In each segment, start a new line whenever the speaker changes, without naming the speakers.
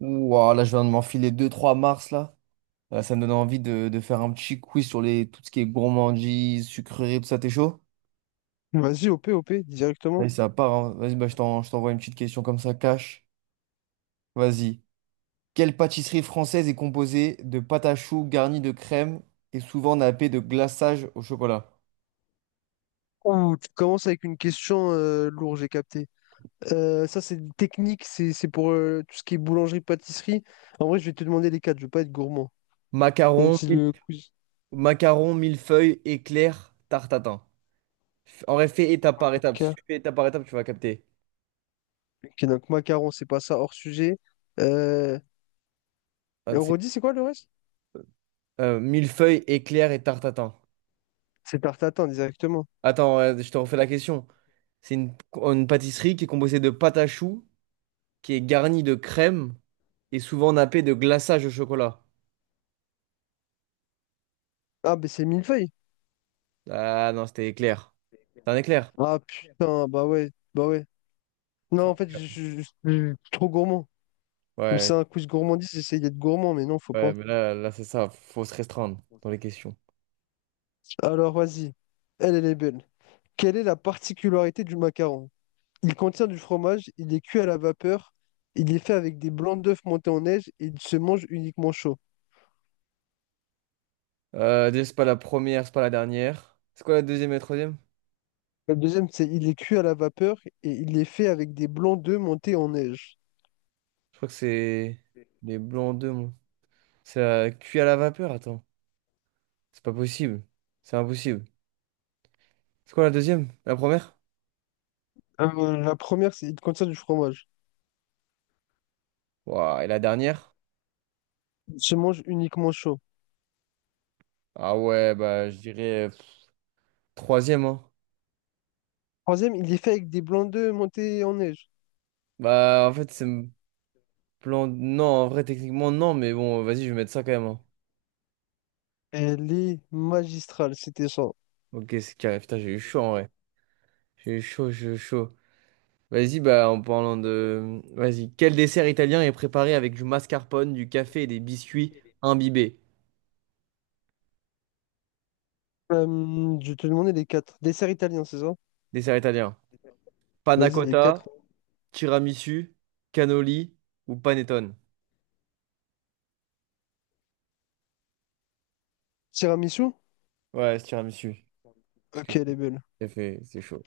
Ouah, là, je viens de m'enfiler deux trois mars, là. Ça me donne envie de faire un petit quiz sur tout ce qui est gourmandise, sucrerie, tout ça, t'es chaud?
Vas-y, OP, OP, directement.
Vas-y, ça part, hein. Vas-y, bah, je t'envoie une petite question comme ça, cash. Vas-y. Quelle pâtisserie française est composée de pâte à choux garnie de crème et souvent nappée de glaçage au chocolat?
Ouh, tu commences avec une question lourde, j'ai capté. Ça, c'est une technique, c'est pour tout ce qui est boulangerie, pâtisserie. En vrai, je vais te demander les quatre, je veux pas être gourmand. Même
Macaron,
si
mille-
le quiz.
Macaron, millefeuille, éclair, tarte à tatin. En vrai, fais étape par étape. Si
Ok,
tu fais étape par étape, tu vas capter.
ok, donc macaron, c'est pas ça, hors sujet. Euh...
Ah,
et
tu
on
sais,
redit, c'est quoi le reste?
millefeuille, éclair et tarte à tatin.
C'est tarte tatin, directement.
Attends, je te refais la question. C'est une pâtisserie qui est composée de pâte à choux, qui est garnie de crème et souvent nappée de glaçage au chocolat.
Ah, ben c'est millefeuille.
Ah non, c'était éclair. C'est un éclair?
Ah putain, bah ouais, bah ouais. Non, en fait, je suis trop gourmand. Mais
Ouais,
c'est un quiz gourmandise, j'essaye d'être gourmand, mais non, faut
ouais,
pas.
mais là, là c'est ça, faut se restreindre dans les questions.
Alors, vas-y. Elle, elle est belle. Quelle est la particularité du macaron? Il contient du fromage, il est cuit à la vapeur, il est fait avec des blancs d'œufs montés en neige et il se mange uniquement chaud.
Déjà, c'est pas la première, c'est pas la dernière. C'est quoi la deuxième et la troisième?
Le deuxième, c'est il est cuit à la vapeur et il est fait avec des blancs d'œufs montés en neige.
Je crois que c'est les blancs d'œufs, moi. C'est cuit à la vapeur, attends. C'est pas possible. C'est impossible. C'est quoi la deuxième? La première?
La première, c'est il contient du fromage.
Ouah, et la dernière?
Il se mange uniquement chaud.
Ah ouais, bah je dirais troisième, hein.
Troisième, il est fait avec des blancs d'œufs montés en neige.
Bah en fait, c'est me plan. Non, en vrai, techniquement, non, mais bon, vas-y, je vais mettre ça quand même, hein.
Elle est magistrale, c'était ça.
Ok, c'est carré. Putain, j'ai eu chaud en vrai. J'ai eu chaud, j'ai eu chaud. Vas-y, bah en parlant de. Vas-y. Quel dessert italien est préparé avec du mascarpone, du café et des biscuits imbibés?
Euh, je te demandais les quatre. Dessert italien, c'est ça?
Dessert italien. Panna
Vas-y, les quatre.
cotta, tiramisu, cannoli ou panettone?
Tiramisu?
Ouais, c'est tiramisu. Parce que
Ok, elle
le
est belle.
café, c'est chaud.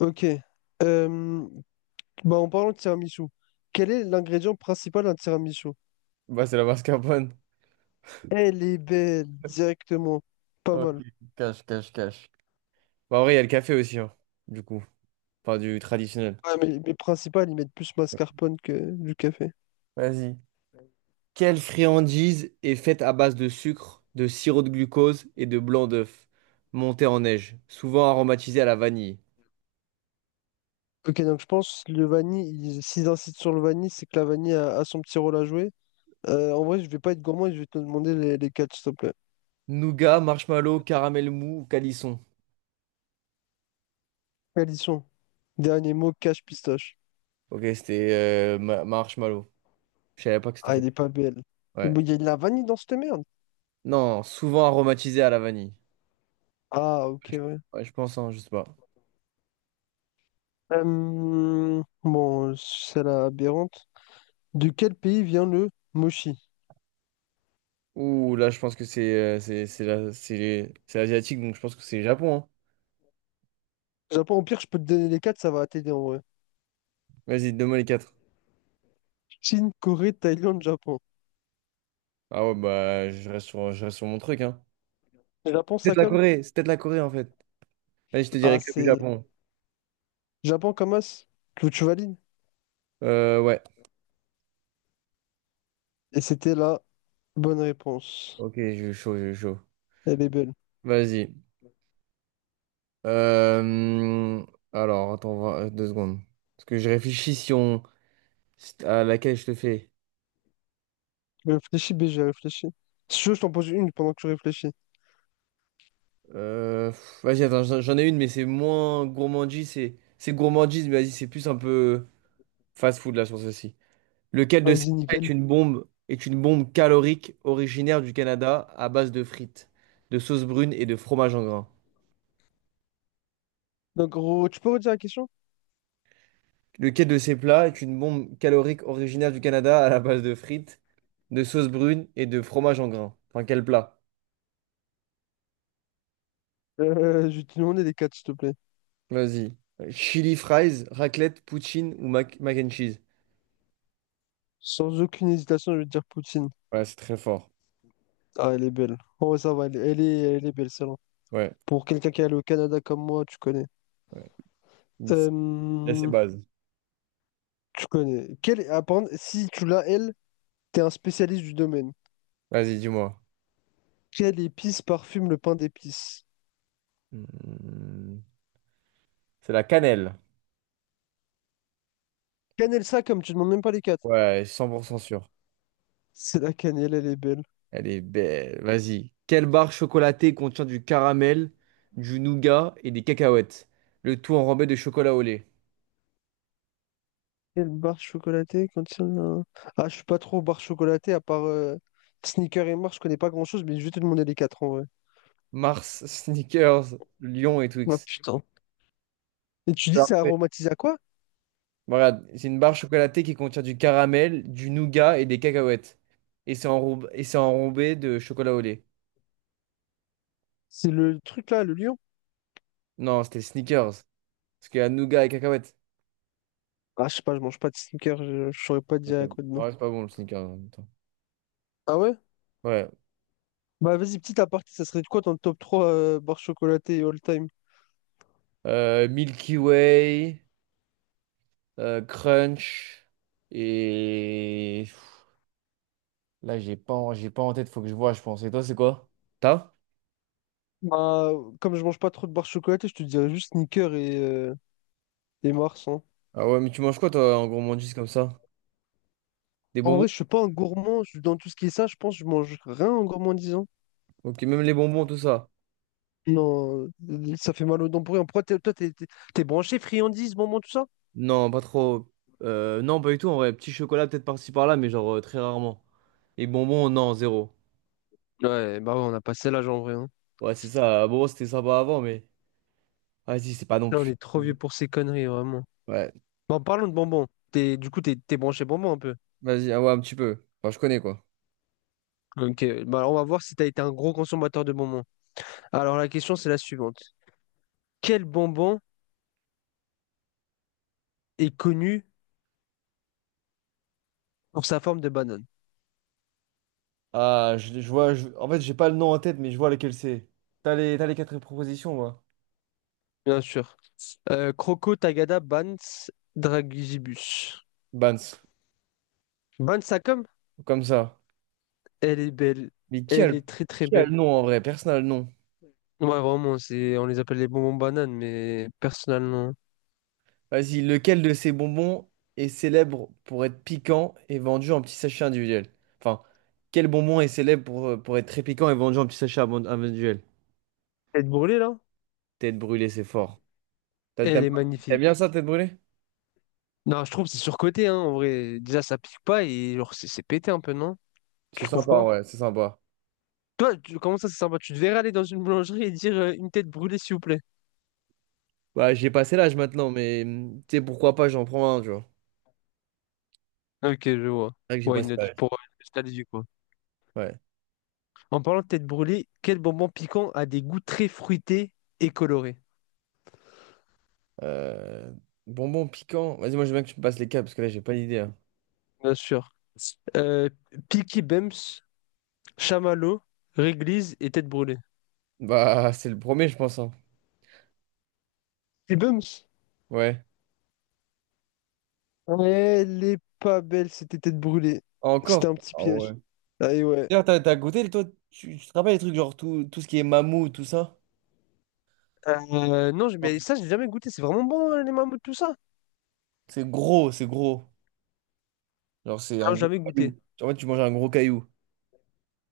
Ok. Euh, Bah, en parlant de tiramisu, quel est l'ingrédient principal d'un tiramisu?
Bah, c'est la mascarpone.
Elle est belle, directement. Pas
Ok,
mal.
cache, cache, cache. Bah, en vrai, il y a le café aussi, hein, du coup. Enfin, du traditionnel.
Ouais, mais principal, ils mettent plus mascarpone que du café.
Vas-y. Quelle friandise est faite à base de sucre, de sirop de glucose et de blanc d'œuf, monté en neige, souvent aromatisé à la vanille?
Ok, donc je pense le vanille, ils- s'ils insistent sur le vanille, c'est que la vanille a son petit rôle à jouer. En vrai, je vais pas être gourmand, et je vais te demander les quatre, s'il te plaît.
Nougat, marshmallow, caramel mou ou calisson?
Quels ils sont? Dernier mot, cache pistache.
Ok, c'était marshmallow. Je savais pas que c'était
Ah, elle
fait.
est pas belle. Mais
Ouais.
il y a de la vanille dans cette merde.
Non, souvent aromatisé à la vanille.
Ah, ok, ouais.
Ouais, je pense, hein, je sais pas.
Bon, c'est la aberrante. De quel pays vient le mochi?
Ouh, là, je pense que c'est c'est asiatique, donc je pense que c'est Japon, hein.
Japon, au pire, je peux te donner les quatre, ça va t'aider en vrai.
Vas-y, donne-moi les quatre.
Chine, Corée, Thaïlande, Japon.
Ah ouais, bah, je reste sur mon truc, hein.
Japon,
C'est peut-être
ça
la
comme?
Corée, c'est peut-être la Corée en fait. Allez, je te dirais
Ah,
que le
c'est
Japon.
Japon comme as. Que tu valides?
Ouais.
Et c'était la bonne réponse.
Ok, je suis chaud, je suis chaud.
Elle est belle.
Vas-y. Euh, Alors, attends, 2 secondes. Parce que je réfléchis si on... si- à laquelle je te fais.
Réfléchis, BG, réfléchi. Si tu veux, je t'en pose une pendant que tu réfléchis.
Vas-y, attends, j'en ai une, mais c'est moins gourmandise. C'est gourmandise, mais vas-y, c'est plus un peu fast-food là sur ceci. Lequel de ces
Vas-y,
plats
nickel.
est une bombe calorique originaire du Canada à base de frites, de sauce brune et de fromage en grains?
Donc, gros, tu peux redire la question?
Lequel de ces plats est une bombe calorique originaire du Canada à la base de frites, de sauce brune et de fromage en grains? Enfin, quel plat?
Je vais te demander les quatre, s'il te plaît.
Vas-y. Chili fries, raclette, poutine ou mac and cheese?
Sans aucune hésitation, je vais te dire Poutine.
Ouais, c'est très fort.
Ah, elle est belle. Oh, ça va, elle, elle est belle, celle-là.
Ouais,
Pour quelqu'un qui est allé au Canada comme moi, tu connais.
ouais. Il il a ses
Euh,
bases.
Tu connais. Quelle... apparemment, si tu l'as, elle, t'es un spécialiste du domaine.
Vas-y, dis-moi.
Quelle épice parfume le pain d'épices?
Hmm, C'est la cannelle.
Cannelle ça comme tu demandes même pas les quatre.
Ouais, 100% sûr.
C'est la cannelle, elle est belle.
Elle est belle. Vas-y. Quelle barre chocolatée contient du caramel, du nougat et des cacahuètes? Le tout enrobé de chocolat au lait.
Quelle barre chocolatée contient un... Ah, je suis pas trop barre chocolatée, à part Sneaker et Mars, je connais pas grand-chose, mais je vais te demander les quatre en vrai.
Mars, Snickers, Lion et
Ah
Twix.
putain. Et
Je
tu
te
dis,
la
c'est
refaire.
aromatisé à quoi?
Voilà, c'est une barre chocolatée qui contient du caramel, du nougat et des cacahuètes. Et c'est enrobé de chocolat au lait.
C'est le truc là, le lion?
Non, c'était Snickers. Parce qu'il y a nougat et cacahuètes.
Ah, je sais pas, je mange pas de Sneaker, je saurais pas te
Ok.
dire à quoi de nom.
Ouais, c'est pas bon le Snickers en même temps.
Ah ouais?
Ouais.
Bah vas-y, petit aparté, ça serait de quoi ton top 3 barres chocolatées all time?
Milky Way, Crunch et... Là, j'ai pas en tête, faut que je vois, je pense. Et toi, c'est quoi? T'as?
Bah, comme je mange pas trop de barres chocolatées, je te dirais juste Snickers et Mars, hein.
Ah ouais, mais tu manges quoi, toi, en gourmandise comme ça? Des
En
bonbons?
vrai, je suis pas un gourmand. Je- dans tout ce qui est ça, je pense que je mange rien en gourmandisant.
Ok, même les bonbons, tout ça.
Non, ça fait mal aux dents pour rien. Pourquoi t'es- toi, t'es branché friandises, bonbons, tout ça?
Non, pas trop. Non, pas du tout, en vrai. Petit chocolat, peut-être par-ci par-là, mais genre très rarement. Et bonbons, non, zéro.
Ouais, bah ouais, on a passé l'âge en vrai, hein.
Ouais, c'est ça. Bon c'était sympa avant, mais. Vas-y, c'est pas non
Là, on
plus.
est trop vieux pour ces conneries, vraiment.
Ouais.
Bon, parlons de bonbons. T'es, du coup, t'es branché bonbons un peu.
Vas-y, ah ouais, un petit peu. Enfin, je connais, quoi.
Ok, bah on va voir si t'as été un gros consommateur de bonbons. Alors, la question, c'est la suivante. Quel bonbon est connu pour sa forme de banane?
Ah, je vois, en fait, j'ai pas le nom en tête, mais je vois lequel c'est. T'as t'as les quatre propositions, moi.
Bien sûr. Croco, Tagada, Bans, Dragibus.
Bans,
Bans, ça comme?
comme ça.
Elle est belle.
Mais
Elle est très très
qui a le
belle.
nom en vrai? Personne n'a le nom.
Ouais, vraiment, c'est... on les appelle les bonbons bananes, mais personnellement.
Vas-y, lequel de ces bonbons est célèbre pour être piquant et vendu en petits sachets individuels? Enfin, quel bonbon est célèbre pour être très piquant et vendu en petits sachets individuels?
Elle est brûlée là?
Tête brûlée, c'est fort.
Elle
T'aimes
est
t'aimes bien
magnifique.
ça, tête brûlée?
Non, je trouve que c'est surcoté, hein, en vrai. Déjà, ça pique pas et genre, c'est pété un peu, non? Tu
C'est
trouves
sympa,
pas?
ouais, c'est sympa.
Toi, tu- comment ça, c'est sympa? Tu devrais aller dans une boulangerie et dire une tête brûlée, s'il vous plaît.
Bah, j'ai passé l'âge maintenant, mais tu sais, pourquoi pas, j'en prends un, tu vois.
Ok, je vois.
C'est vrai que j'ai
Why
passé
not?
l'âge.
Pour nostalgie, quoi.
Ouais.
En parlant de tête brûlée, quel bonbon piquant a des goûts très fruités et colorés?
Euh, Bonbon piquant. Vas-y, moi, je veux bien que tu me passes les cas, parce que là, j'ai pas d'idée, hein.
Bien sûr. Euh, Peaky Bums, Chamallow, Réglise et Tête Brûlée.
Bah, c'est le premier, je pense, hein.
Peaky Bums?
Ouais.
Elle est pas belle, c'était Tête Brûlée. C'était
Encore?
un petit
Ah ouais.
piège. Ah et ouais.
D'ailleurs, t'as goûté, toi, tu te rappelles les trucs, genre tout ce qui est mammouth, tout ça?
Non, j'ai-
Ouais.
mais ça, j'ai jamais goûté. C'est vraiment bon, les mammouths, tout ça?
C'est gros, c'est gros. Genre, c'est un
Non, j'ai
gros
jamais goûté.
caillou. Genre, en fait, tu manges un gros caillou.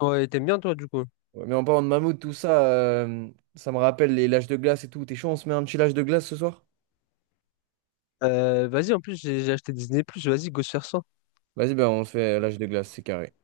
Ouais, t'aimes bien, toi, du coup.
Ouais, mais en parlant de mammouth, tout ça, ça me rappelle les lâches de glace et tout. T'es chaud, on se met un petit lâche de glace ce soir?
Vas-y, en plus, j'ai acheté Disney+, vas-y, go se faire ça.
Vas-y, ben, on se fait lâche de glace, c'est carré.